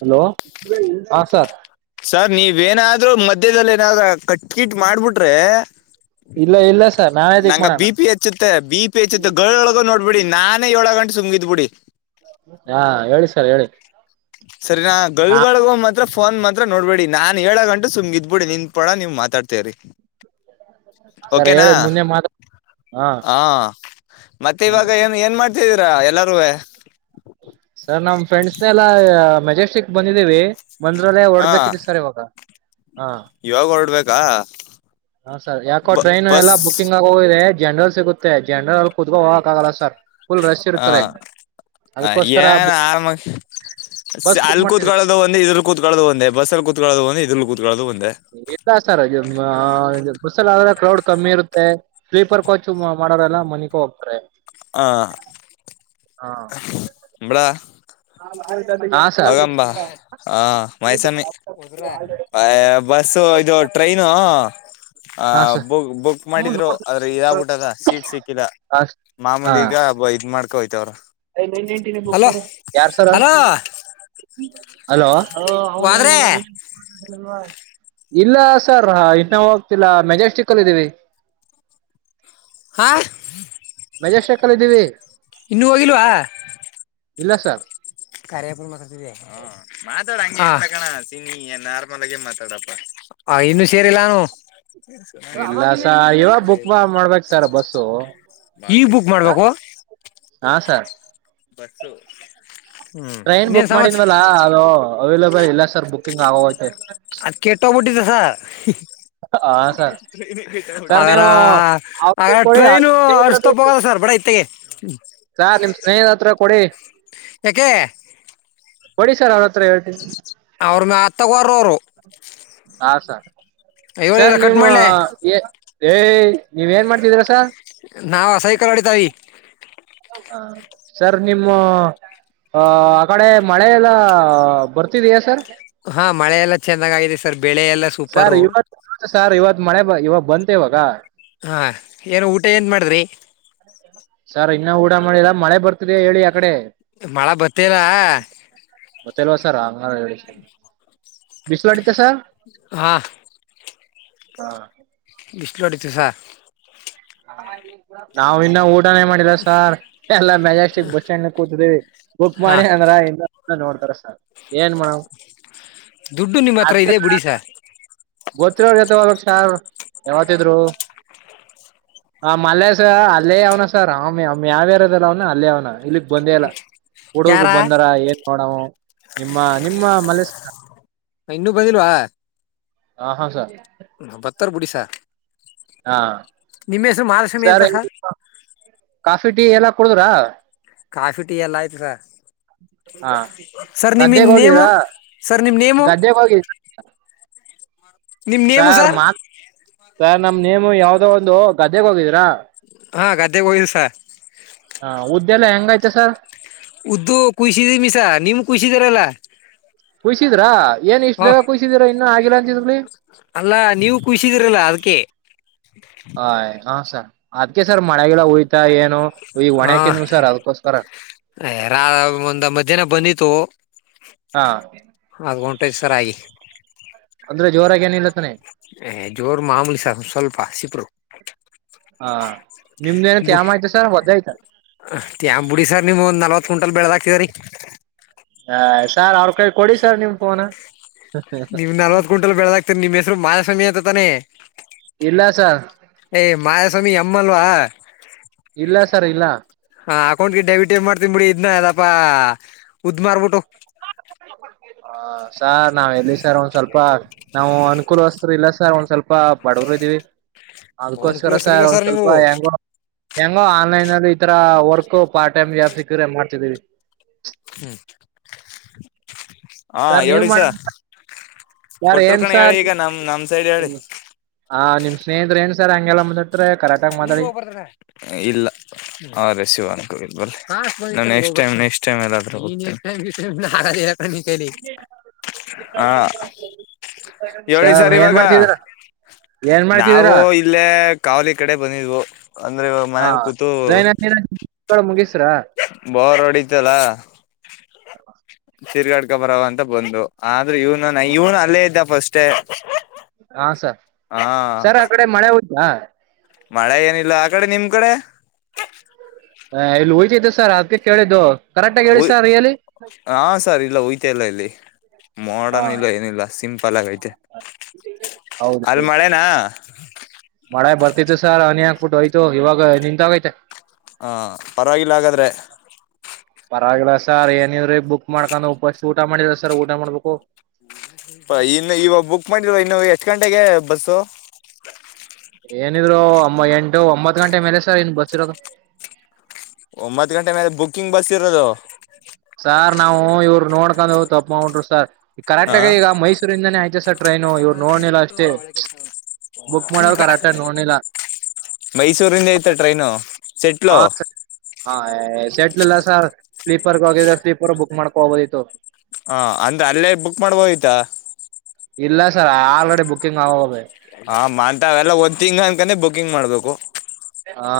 hello ಹಾ sir sir ನೀವೇನಾದ್ರು ಮಧ್ಯ್ಯದಲ್ಲಿ ಏನಾದ್ರೂ ಕಟ್ಕಿಟ್ ಮಾಡ್ಬಿಟ್ರೆ ಇಲ್ಲ ಇಲ್ಲ ಸರ್ ನಾವೇ ಪಿಕ್ ನಂಗ ಮಾಡೋಣ ಬಿ ಪಿ ಹೆಚ್ಚುತ್ತೆ ಬಿ ಪಿ ಹೆಚ್ಚುತ್ತೆ ಗೊಳಗ ನೋಡ ಬಿಡಿ ನಾನೇ ಏಳಗ್ ಗಂಟ ಸುಂಗಿದ್ ಬಿಡಿ ಹಾ ಹೇಳಿ ಸರ್ ಹೇಳಿ ಸರಿ ನಾ ಗಗಳಗಳಗ ಮಾತ್ರ ಫೋನ್ ಮಾತ್ರ ನೋಡ್ಬೇಡಿ ನಾನ್ ಹೇಳ ಗಂಟು ಸು್ ಇದ್ಬಿಡಿ ನಿನ್ ಪಡ ನೀವು್ ಮಾತಾಡ್ತೇವ್ರರಿ ಸರ್ ಓಕೆನಾ ಹೇಳಿ ಮುಂದೆ ಮಾತ ಹಾ ಹ ಮತ್ತೆ ಹ ಇವಾಗ ಏ ಏನ್ ಮಾಡ್ತಿದೀರಾ ಎಲ್ಲಾರೂ ಸರ್ ನಮ್ ಫ್ರೆಂಡ್ಸ್ನೆ ಎಲ್ಲಾ ಮೆಜೆಸ್ಟಿಕ್ ಬಂದಿದ್ದೀವಿ ಬಂದ್ರಲ್ಲೇ ಹಾ ಹೊಓಡ್ಬೇಕಿದತ್ತು ಸರ್ ಇವಾಗ ಹಾ ಇವಾಗ ಹೊರಡ್ಬೇಕಾ ಹ ಸರ್ ಯಾಕೋ ಬ- ಟ್ರೈನ್ ಎಲ್ಲ ಬಸ್ ಬುಕ್ಕಿಂಗ್ ಆ ಹೋಗ್ರ ಜನರಲ್ ಸಿಗುತ್ತೆ ಜನರಲ್ ಅಲ್ಲಿ ಕೂತ್ಕೋ ಹೋಗಕ್ ಆಗಲ್ಲ ಸರ್ ಫುಲ್ ರಶ್ ಇರ್ತಾರೆ ಹ ಅದಕ್ಕೋಸ್ಕರ ಏನ್ ಆರಾಮ ಬಸ್ ಬುಕ್ ಅಲ್ಲಿ ಮಾಡ್ತಿದ್ವಿ ಕೂತ್ಕಳ ಒಂದು ಇದ್ರ ಕೂತ್ಕೊಳ್ಳುದು ಒಂದ ಬಸ್ಸಲ್ಲಿ ಕೂತ್ಕೊಳ್ಳೋ ಒಂದು ಇದ್ರ ಕೂತ್ಕೊಳ್ಳೋದು ಒೆ ಇಲ್ಲ ಸರ್ ಮುಸಲ್ ಆದ್ರೆ ಕ್ರೌಡ್ ಕಮ್ಮಿ ಇರುತ್ತೆ ಸ್ಲೀಪರ್ ಕಾಚ್ ಮಾಡೋರೆಲ್ಲ ಮನಿಕ ಹೋಗ್ತಾರೆ ಹ ಹಾ ಹಳ ಹಾ ಆಯ್ತ ಹೋಗಂಬ ಹ ಮೈಸಮ್ಮಿ ಹದ ಬಸ್ಸ ಇದು ಟ್ರೈನು ಆ ಹಾ ಸರ್ ಬುಕ್ ಬುಕ್ ಮಾಡಿದ್ರು ಆದದ್ರೆ ಇದಾಗ್ಬಿಟ್ಟದ ಸೀಟ್ ಸಿಕ್ಕಿಲ್ಲ ಹ ಮಾಮೂಲಿಗ ಇದ್ ಮಾಡ್ಕೊೋಯ್ತವ್ರ ಟ ಬುಕ್ ಮಾಡ ಯಾರ್ ಸರ ಹಲೋ ಹಲೋ ಹ ಹ ಹೋದ್ರೆ ನೇನ ನೀ ಇಲ್ಲ ಸರ್ ಇನ್ನ ಹೋಗ್ತಿಲ್ಲ ಮೆಜೆಸ್ಟಿಕ್ಲ್ಲ ಇದೀವಿ ಹಾಂ ಮೆಜೆಸ್ಟಿಕ್ ಅಲ್ಲಿ ಇದೀವಿ ಇನ್ನುೂ ಹೋಗಿಲ್ವಾ ಇಲ್ಲ ಸರ್ ಪುತಾತ ಮಾತಾಡ ಹಂಗ ತಕಣ ಸಿನಿ ನಾರ್ಮಲ್ ಆಗೇ ಮಾತಾಡಪ್ಪಾ ಹ ಇನ್ನು ಸೇರಿಲ್ಲಾನು ಹ ಇಲ್ಲ ಸ ಇವಾಗ ಬುಕ್ ಮಾಡ್ಬೇಕಕ್ ಸರ್ ಬಸ್ಸು ಈ ಬುಕ್ ಮಾಡ್ಬೇಕು ಹಾ ಸರ್ ಬಸ್ಸು ಹ್ಮ್ ಟ್ರೈನ್ ಇನ್ನೇನ್ ಬುಕ್ ಸಮಾಚಾರ ಮಾಡಿದ್ವಲ್ಲಾ ಅದು ಅವೈಲಬಲ್ ಇಲ್ಲ ಸರ್ ಬುಿಂಗ್ ಆಗೋೋಗ್ತೈು ಅದ್ ಕೆಟ್ಟೋಗ್ಬಿಟ್ಟಿದ್ದಸ ಹ ಸ ಆರ ಆ ಔಟ್ಫಿಟ್ ಕೊಡಿ ಟ್ರೈನು ಸ್ನೇಹಿತರ ಅರ್ಸ್ತ ಹೋಗದ ಸರ್ ಬಡ ಇತ್ತೆಗೆ ಹ್ಮ ಸ ನಿಮ್ ಸ್ನೇಹಿ ಹತ್ರ ಕೊಡಿ ತಯಾಕೆ ಒಡಿಿಸ್ರ್ ಅವ್ರ ಮತ್ತಗರ ಅವರು ಹ ಸರ್ ಸರ್ ಇವಳಿಲ್ಲ ಕಟ್ ನೀವು ಮಾಡ್ಲೆ ಏ ಏ ಏ ಏ ನೀವ್ ಏನ್ ಮಾಡ್ತಿದೀರ ಸರ್ ನಾವು ಆ ಸೈಕಲ್ ಹೊಡಿತಾವಿ ಹ ಸರ್ ನಿಮ್ಮ [unintelligible] ಆ ಆ ಕಡೆ ಮಳೆ ಎಲ್ಲ ಬರ್ತಿದೆಯಾ ಸರ್ ಹಾ ಮಳೆ ಎಲ್ಲಾ ಚೆಂದಾಗ ಆಗಿದೆ ಸರ್ ಬೆಳೆ ಎಲ್ಲಾ ಸೂಪರು ಮತ್ತ ಸಾರ್ ಇವತ್ ಮಳೆ ಇವಾಗ ಬಂತ ಇವಾಗ ಹಾ ಏನ್ ಊಟ ಏನ್ ಮಾಡಿದ್ರಿ ಸರ್ ಇನ್ನ ಊಟ ಮಾಡಿಲ್ಲ ಮಳೆ ಬರ್ತಿದೆ ಹೇಳಿ ಆಕಡೆ ಮಳೆ ಬರ್ತಿದ ಮತ್ತೆಲ್ವಾ ಸರ್ ಹ ಹೇಳ ಬಿಸಲಡಿತ ಸರ್ [unintelligible] ಹಾ ಹಾ ಬಿಸ್ಲುಡಿತು ಸರ್ ನಾವು ಇನ್ನ ಊ ನಾವ್ ಏನ್ ಮಾಡಿದ ಸಾರ್ ಎಲ್ಲ ಮಜೆಸ್ಟಿಕ್ ಬಸ್ ಸ್ಟ್ಯಾಂಡ್ನಾಗ್ ಕೂತಿದೀವಿ ಬುಕ್ ಹಾ ಮಾಡಿ ಅಂದ್ರ ಇನ್ನು ಇ ನೋಡ್ತಾರ ಸರ್ ಏನ್ ಮಾಡ್ ದುಡ್ಡು ನಿಮ್ಮ ಹತ್ರ ಇದೆ ಬಿಡಿಿಸ ಗೊತ್ತಿರ್ರಗತೆವಕ್ಷಾರ್ ಯಾವತ ಇದ್ರು ಆ ಮಲ್ಲೆಸ ಅಲ್ಲೇ ಅವನ ಸರ್ ಆಮ ಯಾವ್ಯಾರದಲ್ಲ ಅವ್ನ ಅಲ್ಲೇ ಅವ್ನ ಇಲ್ಲಿ ಬಂದೇ ಅಲ್ಲ ಹುಡರ್ಗ ಯಾರ ಬಂದಾರ ಏನ್ ನೋಡವು ನಿಮ್ಮ ನಿಮ್ಮ ಮಲಸ ಇನ್ನುೂ ಬಂದಿಲ್ವಾ ಹ ಹಾ ಸರ್ ಹಬ್ತ್ತಾರ ಬಿುಡಿಿಸ ಮಹಾಲಕ್ಷ್ಮಿ ಅಂತ ಸರಿ ಸರ್ ಕಾಫಿ ಟೀ ಎಲ್ಲ ಕುಡುದ್ರ ಕಾಫಿ ಟೀ ಎಲ್ಲ ಆಯ್ತು ಸರ್ ಹಾ ಸರ್ ನಿಮನ್ ಗದ್ದೆಗ್ ನೇಮು ಹೋಗಿದ್ರಾ ಸರ್ ನಿಮ್ ನೇಮು ಗದ್ದೆಗ್ ಹೋಗಿದ್ರ ನಿಮ್ಮ ನೇಮು ಸರ್ ಸಾರ್ತ್ ಸಾರ್ ನಮ್ ನೇಮ ಯಾವ್ದೋ ಒಂದು ಗದ್ದೆಗ್ ಹೋಗಿದೀರಾ ಹಾ ಗದ್ದೆಗೆ ಹಯ್ಸ ಹಾ ಉದ್ದೆಲ್ಲ ಹೆಂಗೈ್ತೆ ಸರ್ ಉದ್ದು ಕುಸಿದ ಮೀಸಾ ನಿಮ್ ಕುಸಿದರಲ್ಲಾ ಕುಯಸಿದ್ರಾ ಏನ್ ಇಷ್ಟ್ ಹ ಬೇಗ ಕುಯ್ಸಿದಿರಾ ಇನ್ನು ಆಗಿಲ್ಲ ಅಂತಿದ್ಲಿ ಅಲ್ಲ ನೀವು ಖುಷಿದಿರಲ್ಲ ಅದಕ್ಕೆ ಆಯ ಹ ಸರ್ ಅದ್ಕ ಸರ್ ಮಳೆಗಲ್ಲ ಹೋಯ್ತಾ ಏನು ಈಗ ಹಾ ಒಣಕಿದ್ವು ಸರ್ ಅದಕ್ಕೋಸ್ಕರ ಯಾರ ಒಂದ ಮಧ್ಯಾಹ್ನ ಬಂದಿತ್ತು [unintelligible] ಹಾಂ ಅದ್ ಹೊಂಟೈತಿ ಸರಾಗಿ ಅಂದ್ರೆ ಜೋರಾಗಿ ಏನ ಇಲ್ಲತಾನೆ ಏ ಜೋರ್ ಮಾಮೂಲಿ ಸ್ವಲ್ಪ ಸ್ವಲ್ಪ ಸಿಪರು ಹಾ ನಿಮ್ದ ಏನ ತ್ಯಾಮ ಆಯ್ತ ಸರ್ ಹೊದಯ್ತ ತ್ಯಾ್ ಬಿಡಿ ಸರ್ಮ್ ಒ್ ನಲ್ವತ್ ಕುಂಟಲ್ ಬೆಳೆದಾಕಿದ ರರಿ ಹ ಸಾರ್ ಅವ್ರ ಕೈ ಕೊಡಿ ಸರ್ ನಿಮ್ ಫೋನ್ ನಿಮ್ ನಲ್ವತ್ ಕ ಕುಂಟಲ್ ಬೆಳದಾಗ್ತರಿ ನಿಮ್ ಹೆಸರು ಮಾಯಾ ಸಮಯ ಅತ್ತ ತಾನೆ ಇಲ್ಲಸ ಏ್ ಮಾಸವಾಮಿ ಎ ಅಲ್ವಾ ಇಲ್ಲ ಸರ್ ಇಲ್ಲ ಹ ಅಕೌಂಟ್ಗೆ ಡೆಬಿಟ್ ಏ ಮಾಡ್ತನ್ ಬಿಡಿ ಇದನ್ನ ಅದಪ್ಪಾ ಉದ್ ಮಾರ್ಬಿಟ್ಟು ಹ ಸಾರ್ ನಾವ್ ಎಲ್ಲಿ ಸರ್ ಒಂದ್ ಸ್ವಲ್ಪ ನಾವು ಅನುಕೂಲವಸ್ತರು ಇಲ್ಲ ಸರ್ ಒಂದ್ ಸ್ವಲ್ಪ ಬಡವರು ಇದೀವಿ ಅವ್ನ್ ಅದಕ್ಕೋಸ್ಕರ ಕ್ಲೋಸ್ ಇಲ್ಲ ಸರ್ ಒಂದ್ ನೀವು ಸ್ವಲ್ಪ ಹೆಂಗ ಹೆಂಗ ಆನ್ಲೈನ್ ಅಲ್ಲಿ ಈ ತರ ವರ್ಕ್ ಪಾರ್ಟ್ ಟೈಮ್ ಯಾವ ಸಿಕ್ಕ್ರೆ ಮಾಡ್ತಿದರಿ ಹ್ಮ್ ಹಾ ಸರ್ ನೀವ್ ಹೇಳಿ ಮಾಡ ಸ ಸರ್ ಕೊಟರು ಏನ್ ಕಣ ಹೇಳಿ ಈಗ ನಮ್ ನಮ್ ಸೈಡ್ ಹೇಳಿ ಹಾ ನಿಮ್ಮನೇಹ್ರ ಏನು ಸರ್ ಹಂಗೆಲ್ಲ ಬಂದಿು ನೀ ಹೋಗ್ಬರ್ತ ಇಲ್ಲ ಹಾ ರೆ ಶಿವನ್ ಕ ಬ ನಾ ನೆಕ್ಟ್ ಟೈಮ್ ನೆಕ್ಸ್ಟ್ ಟೈಮ್ ಎಲ್ಲಾದ್ರೂ ಹೋಗ್ ಲಿ ಹಾ ಹೇಳಿ ಸರ್ ಏನ್ ಇವಾಗ ಮಾಡ್ತಿದೀರ ಏನ್ ನಾವು ಮಾಡ್ತಿದೀರಾ ಇಲ್ಲೇ ಕಾವಲಿ ಕಡೆ ಬಂದಿದ್ವು ಅಂದ್ರೆ ಮನೇಲಿ ಕೂತು ಡ ಮುಗಿಸ್ರ ಬೋರ್ ಹೊಡಿತಲ್ಲ ಸಿರ್ಗಾಡ್ಕ ಬರವ ಅಂತ ಬಂದು ಆದ್ರೆ ಇವ್ ಾನ ಇವ್ನು ಅಲ್ಲೇ ಇದ್ದ ಫಸ್ಟ್ೇ ಹಾ ಸರ್ ಸರ್ ಆ ಕಡೆ ಮಳೆ ದಾ ಮಳೆ ಏನಿಲ್ಲ ಆ ಕಡೆ ನಿಮ್ ಕಡೆ ಹ ಇಲ್ಲಿ ಹಯ್ತತ್ತು ಸರ್ ಅದ್ಕ್ಕೆ ಕೇಳಿದ್ದು ಕರೆಕ್ಟ್ ಆಗ ಹೇಳಿ ಸರ್ ರಿಯಲಿ ಹಾ ಸರ್ ಇಲ್ಲ ಹಯ್ತ ಇಲ್ಲ ಇಲ್ಲಿ ಹಾ ಮಾಡನ್ ಇಲ್ಲ ಏನಿಲ್ಲ ಸಿಂಪಲ್ ಆಗೈತೆ ಹೌದು ಅಲ್ ಮಳೆನಾ ಮಳೆ ಬರ್ತಿತ್ತು ಸರ್ ಹನಿಾಕ್ಬಿಟ್ಟುೋಯ್ತು ಇವಾಗ ನಿಂತಾಗೈತ ಪರವಾಗಿಲ್ಲ ಹಾಗಾದ್ರೆ ಪರವಾಗಿಲ್ಲ ಸರ್ ಏನವ್ರೀ ಬುಕ್ ಮಾಡ್ಕೊಂಡುಸ್ ಊಟ ಮಾಡಿಲ್ಲ ಸರ್ ಊಟ ಮಾಡ್ಬೇಕು ಇನ್ನು ಇವಾಗ ಬುಕ್ ಮಾಡಿದ ಇನ್ನು ಎಷ್ಟ್ ಗಂಟೆಗೆ ಬಸ್ಸ ಏನಿದ್ರು ಎಂಟು ಒಂಬತ್ ಗಂಟೆ ಮೇಲೆ ಸರ್ ಇನ್ ಬಸ್ ಇರೋದು ಒಂಬತ್ ಗಂಟೆ ಮೇಲೆ ಬುಕ್ಕಿಂಗ್ ಬಸ್ ಇರೋದು ಸಾರ್ ನಾವು ಇವರು ನೋಡ್ಕೊಂಡ್ ಹ ತಪ್ಪ ಮಾಡಬಿಟೊ ಸಾರ್ ಈಗ ಕರೆಕ್ಟ್ ಹಾ ಆಗ ಈಗ ಮೈಸೂರಿಂದಾನೇ ಆಯ್ತೆ ಸರ್ ಟ್ರೈನು ಇವ್ರು ನೋಡ್ನಿಲ್ಲ ಅಷ್ಟೇ ಬುಕ್ ಮಾಡೋ್ರು ಕರೆಕ್ಟ ನೋಡ್ಿಲ್ಲ ಮೈಸೂರಿಂದ ಐತೆ ಟ್ರೈನು ಸೆಟ್ಲು [unintelligible] ಹಾ ಸೆಟ್ಲ ಇಲ್ಲ ಸರ್ ಸ್ಲೀಪರ್ಗ ಹೋಗಿದ್ರ ಸ್ಲೀಪರ್ ಬುಕ್ ಮಾಡ್ಕೊಬೋದಿತ್ತು ಹ ಅಂದ್ರೆ ಅಲ್ಲೇ ಬುಕ್ ಮ್ಯಾಡ್ಬೋಧಿತ್ತ ಇಲ್ಲ ಸರ್ ಆಲ್ರೆಡಿ ಬುಕ್ಕಿಂಗ್ ಆಗೋಗವೇ ಹಾ ಮಾತಾವೆಲ್ಲ ಒಂದ್ ತಿಂಗ್ ಅನ್ಕಾನೆ ಬುಕಿಂಗ್ ಮಾಡ್ಬೇಕು ಹಾ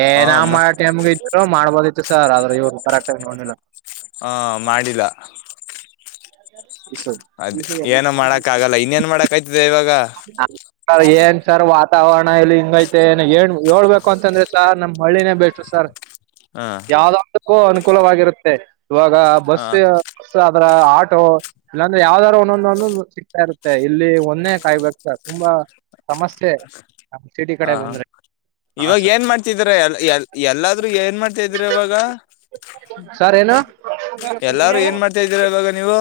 ಏ ಹ ನಾ ಮಾಡ ಮತ್ ಟೈಮ್ಗೆ ಇದ್ರು ಮಾಡ್ಬೋದಿತ್ತು ಸರ್ ಆದ್ರೆ ಇವ್ರು ಕರೆಕ್ಟ್ ನೋಡ್ಲಿಲ್ಲ ಹಾ ಮಾಡಿಲ್ಲ ಅದ್ ಏನೋ ಮಾಡಕ್ [inaudible] ಆಗಲ್ಲ ಇನ್ನೇನ್ ಮಾಡಕಾಯ್ತಿದೆ ಇವಾಗ ಹ ಸರ್ ಏನ್ ಸರ್ ವಾತಾವರಣ ಇಲ್ಲಿ ಹಿಂಗೈತೆ ಏನ ಏ ಹೇಳ್ಬೇಕು ಅಂತಂದ್ರೆ ಸರ್ ನಮ್ ಹಳ್ಳಿನೇ ಬೆಸ್ಟ್ ಸರ್ ಹಾ ಯಾವ್ದಾದಕ್ಕೂ ಅನುಕೂಲವಾಗಿರುತ್ತೆ ಇವಾಗ ಹ ಬಸ್ ಮಿಸ್ ಅದ್ರ ಆಟೋ ಇಲ್ಲಾಂದ್ರೆ ಯಾವ್ದಾದ್ರು ಒಂದೊಂದೊಂದಂದು ಸಿಗ್ತಾ ಇರುತ್ತೆ ಇಲ್ಲಿ ಒಂದೆ ಕಾಯಬೇಕ ತುಂಬಾ ಸಮಸ್ಯೆ ನಮ್ ಸಿಟಿ ಹ ಕಡೆ ಹ ಬಂದ್ರೆ ಹಾ ಇವಾಗ ಸರ್ ಏನ್ ಮಾಡ್ತಿದ್ರ ಎ ಎ ಎಲ್ಲಾದ್ೂ ಏನ್ ಮಾಡ್ತಿದ್ರ ಇವಾಗ ಸರ್ ಏನು ಎಲ್ಲಾರು ಏನ್ ಮಾಡ್ತಾ ಇದೀರ ಇವಾಗ ನೀವು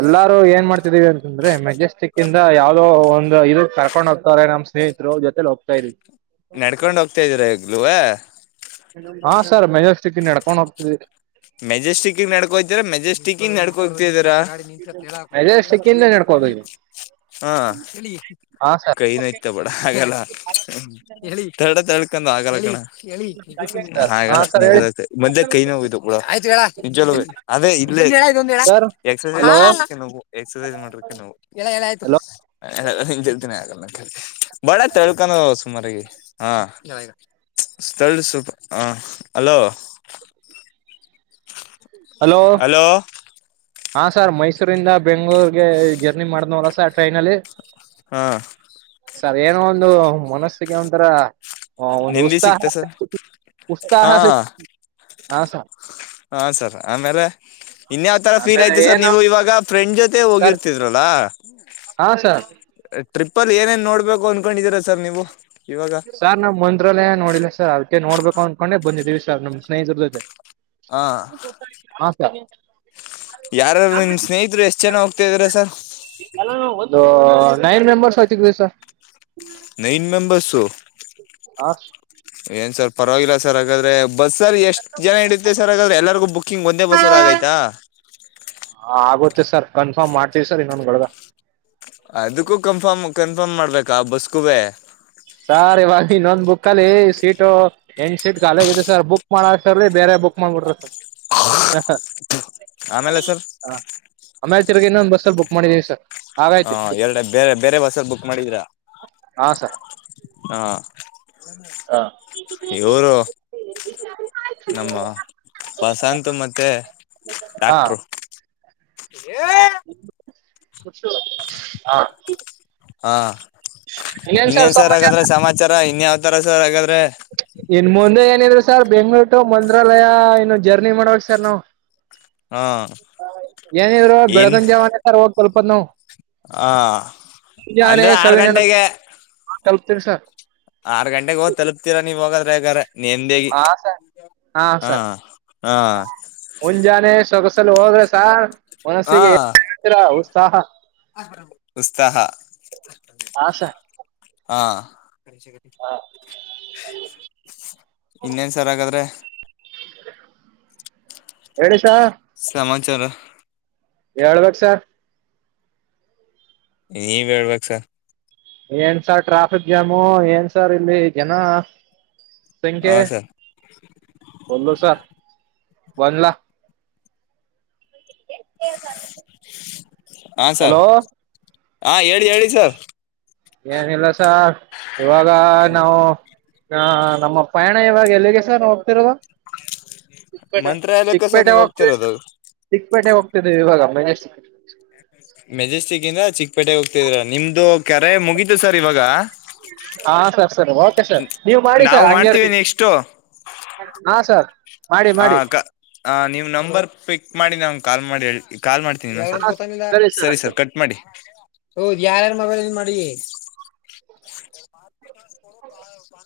ಎಲ್ಲಾರು ಏನ್ ಮಾಡ್ತಿದೀವಿ ಅಂತಂದ್ರೆ [unintelligible] ಜೆಸ್ಟಿಕ್ ಯಾವವು್ದೋ ಒಂದು ಇದು ಕರ್ಕೊಂಡ್ ಹೋಗ್ತಾರೆ ನಮ್ಮ ಸ್ನೇಹಿತರು ಜೊತೆಲಿ ಹೋಗ್ತಾ ಇದವಿ ನಡ್ಕೊಂಡು ಹೋಗ್ತಾ ಇದಿದ್ದೀರಾ ಈಗ್ಲೂ ಹಾ ಸರ್ ಮೆಜರ್್ಟಿಕ್ ನಡ್ಕೊಂಡ್ ಹೋಗ್ತವಿ ಮೆಜೆಸ್ಟಿಕ್ಗ್ ನಡ್ಕೊೋತೀರ ಮೆಜೆಸ್ಟಿಕ್ಂಗ ನಡ್ಕೊ ಹೋಗತಿದರ ಮೆಜೆಸ್ಟಿಕ್ ಇಂದ ನಡ್ಕೋಬೇಕ ಹಾ ಹಾ ಸರ್ ಕೈ [unintelligible] ಆಗಲ್ಲ ಹೇಳಿಡ ತಳ್ಕೊಂಡು ಆಗಲ್ಲ ಗಣ ಹೇಳ ಸರ್ ಹಾ ಹಾಗಲ್ಲ ಸರ್ ನಿಗ ಹೇಳಿ ಮೊದಲೇ ಕೈ ನೋ ಇದು ಆಯ್ತು ಹೇಳ ನಿಜ ಅದೇ ಇ ವು ಸರ್ ಹಲೋ ಎಕ್ಸಸೈಸ್ ಮಾಡ್ರಕ್ಕೆವು ಹಲೋ ಜತಿನೇ ಆಗಲ್ಲ ಬಾಳ ತಳ್ಕೊಂಡ ಸುಮಾರಿಗೆ ಹಾ ಸ್ಥ ಸೂಪ ಹ ಅಲೋ [inaudible] ಹಲೋ ಹಾ ಸರ್ ಮೈಸೂರಿಂದ ಬೆಂಗ್ಗಳೂರ್ಗೆ ಜರ್ನಿ ಮಾಡನವಲ್ಲ ಸರ್ ಟ್ರೈನಲ್ಲಿ ಹಾ ಸರ್ ಏನೋ ಒಂದು ಮನಸ್ಸಿಗೆ ಒಂಥರ ಹ ಒಂದು ನೆಮ್ಮದಿ ಉತ್ಸಾಹ ಸಿಕ್ತಾ ಸರ್ ಉತ್ಸಾಹ ಹಾ ಸಿ ಹ ಸ ಹಾ ಸರ್ ಆಮೇಲೆ ಇನ್ಯಾವ್ ತರ ಫೀಲ್ ಆಮೇಲೆ ಯ್ತಿ ಸರ್ ಏನು ನೀವು ಇವಾಗ ಫ್ರೆಂಡ್ ಜೊತೆ ಸರ್ ಹೋಗಿರ್ತಿದ್ರಲ್ಲಾ ಹಾ ಸರ್ ಟ್ರಿಪ್ಪಲ್ ಏನೇನ್ ನೋಡ್ಬೇಕು ಅನ್ಕೊಂಡಿದೀರಾ ಸರ್ ನೀವು ಇವಾಗ ಸರ್ ನಮ್ ಮಂತ್ರಾಲಯ ನೋಡಿಲ್ಲ ಸರ್ ಅದಕ್ಕೆ ನೋಡ್ಬೇಕು ಅಂದನ್ಕೊಂಡೆ ಬಂದಿದೀವಿ ಸರ್ ನಮ್ ಸ್ನೇಹಿತರ ಜೊತೆ ಹ ಹಾ ಸರ್ ಯಾರರು ನಿಮ್ ಸ್ನೇಹಿತರು ಎಷ್ಟ್ ಜನ ಹೋಗ್ತಾ ಇದ್ರ ಸರ್ ನೈನ್ ಮೆಂಬರ್ಸ್ ಆಯ್ತಿದವಿೀ ಸರ್ ನೈನ್ ಮೆಂಬರ್ಸು ಹಾ ಏನ್ ಸರ್ ಪರವಾಗಿಲ್ಲ ಸರ್ ಹಾಗಾದ್ರೆ ಬಸ್ ಸರ್ ಎಷ್ಟು ಜನ ಇಿಡುತ್ತೆ ಸರ್ ಹಾಗಾದ್ರೆ ಎಲ್ಲರಿಗೂ ಬುಕ್ಕಿಂಗ್ ಒಂದೇ ಬಸ್ಸಲ್ಲಿ ಆಗೈತಾ ಹಾ ಆಗುತ್ತೆ ಸರ್ ಕನ್ಫರ್ಮ್ ಮಾಡ್ತೀವಿ ಸರ್ ಇನ್ನೊಂದೊಗಳದಗ ಅದಕ್ಕೂ ಕನ್ಫರ್ಮ್ ಕನ್ಫರ್ಮ್ ಮಾಡ್ಬೇಕಾ ಬಸ್ಗೂ ಬ ಸಾರ್ ಇವಾಗ ಇನ್ನೊಂದ್ ಬುಕ್ ಅಲ್ಲಿ ಸೀಟು ಎಂಟ್ ಸೀಟ್ ಖಾಲಿ ಆಗತೆ ಸರ್ ಬುಕ್ ಮಾಡ ಸರ್ೀ ಬೇರೆ ಬುಕ್ ಮಾಡ್ಬಿಟ್ರ ಸರ್ ಹ ಆಮೇಲೆ ಸರ್ ಆಮೇಲೆ ತಿರ್ಗಿ ಇನ್ನೊಂದ ಬಸ್ಸಲ್ಲಿ ಬುಕ್ ಮಾಡಿದೀವಿ ಸರ್ ಹಾ ಆಗೈತಿ ಎರಡು ಬೇರೆ ಬೇರೆ ಬಸ್ಸ ಬುಕ್ ಮಾಡಿದರಾ ಹಾ ಸರ್ ಹಾ ಇವರು ನಮ್ಮ ಬಸಂತ ಮತ್ತೆ ಹಾ ಡಾಕ್ಟ್ರು ಏಹೇ ಹ [inaudible] ಹಾ ಇನ್ನೇನ್ ಸರ್ ಹಾಗಾದ್ರೆ ಸಮಾಚಾರ ಇನ್ ಯಾವತಾರ ಸರ್ ಹಾಗಾದ್ರೆ ಇನ್ ಮುಂದೆ ಏನಿದ್ರು ಸರ್ ಬೆಂಗಗಳೂರ್ ಟು ಮಂತ್ರಾಲಯ ಇನ್ನು ಜರ್ನಿ ಮಾಡವಕ್ ಸರ್ ನಾವವು ಹಾ ಏನಿದ್ರು ಬೆಳಗನ ಜಾವಾನೆ ಸರ್ ಹೋಗ ಕಲ್ಪತ್ ನಾವ್ ಹಾ ಅಂದ್ರೆ ಆರ್ ಗಂಟೆಗೆ ಹಾ ಕಲ್ಪ್ತೀವಿ ಸ ಆರ್ ಗಂಟೆಗೆ ಹದ್ ತಲುಪ್ೀರಾ ನೀವ ಹೋಗದ್ರೆಗಾರ ನ್ದೇಗ ಹಾ ಸರ್ ಹಾ ಹಾ ಮುಂಜಾನೆ ಸೊಗಸಲು ಹೋದ್ರೆ ಸಾರ್ ಹಾ ಮನಸ್ಸಿಗೆರ ಉತ್ಸಾಹ ಉತ್ಸಾಹ ಹಾ ಸ ಹಾ ಇನ್ನೇನ್ ಸರ್ ಹಾಗಾದ್ರೆ ಎಡೆಷ ಸಮಾಚಾರ ಹೇಳ್ಬೇಕು ಸರ್ ನೀವ ಹೇಳ್ಬೇಕಕ್ಸ ಏನ್ ಸಾರ್ ಟ್ರಾಫಿಕ್ ಜಾಮು ಏನ್ ಸಾರ್ ಇಲ್ಲಿ ಜನ ಸಂಖ್ಯೆ ಹಾ ಸರ್ ಒಲ ಸರ್ ಒನ್ ಲಾಖ ಹಾ ಸರ್ ಹಲೋ ಹಾ ಹೇಳಿ ಹೇಳಿ ಸರ್ ಏನಿಲ್ಲ ಸರ್ ಇವಾಗ ನಾವು ಹಾ ನಮ್ಮ ಪಯಣ ಇವಾಗ ಎಲ್ಲಿಗೆ ಸರ್ ಹೋಗ್ತಿರುವ ಚಿಕ್ಕಪೇಟೆ ಮಂತ್ರಾಲಯಕ್ಕೆ ಸರ್ ಚಿಕ್ಕಪೇಟೆ ನೀವ್ ಹೋಗ್ತದ್ವಿ ಹೋಗ್ತಿರೋದು ಚಿಕ್ಕಪೇಟೆ ಹೋಗ್ತಿದ್ದವಿ ಇವಾಗ ಮ ಚಿಕ್ಕ ಮೆಜೆಸ್ಟಿಕ್ ಇಂದ ಚಿಕ್ಕಪೇಟೆಗೆ ಹೋಗ್ತಿದ್ರ ನಿಮ್ದು ಕರೆ ಮುಗಿತು ಸರ್ ಇವಾಗ ಹಾ ಸರ್ ಸರ್ ಓಕೆ ಸರ್ ನೀವ್ ಮಾಡಿ ನಾವು ಸರ್ ಮಾಡ್ತೀವಿ ಹಂಗರ್ತೀವಿ ನೆಕ್ಸ್ಟು ಹಾ ಸರ್ ಮಾಡಿ ಹ ಮಾಡಿ ಹ ನೀವ್ ನಂಬರ್ ಪಿಕ್ ಮಾಡಿ ನಮಗೆ ಕಾಲ್ ಮಾಡಿ ಹೇಳ್ತನಿ ಕಾಲ್ ಮಾಡ್ತಿ ಗ ಸರಿ ಸರ್ ಕಟ್ ಮಾಡಿ ಯಾರ ಮ ಮಾಡ ಹೌ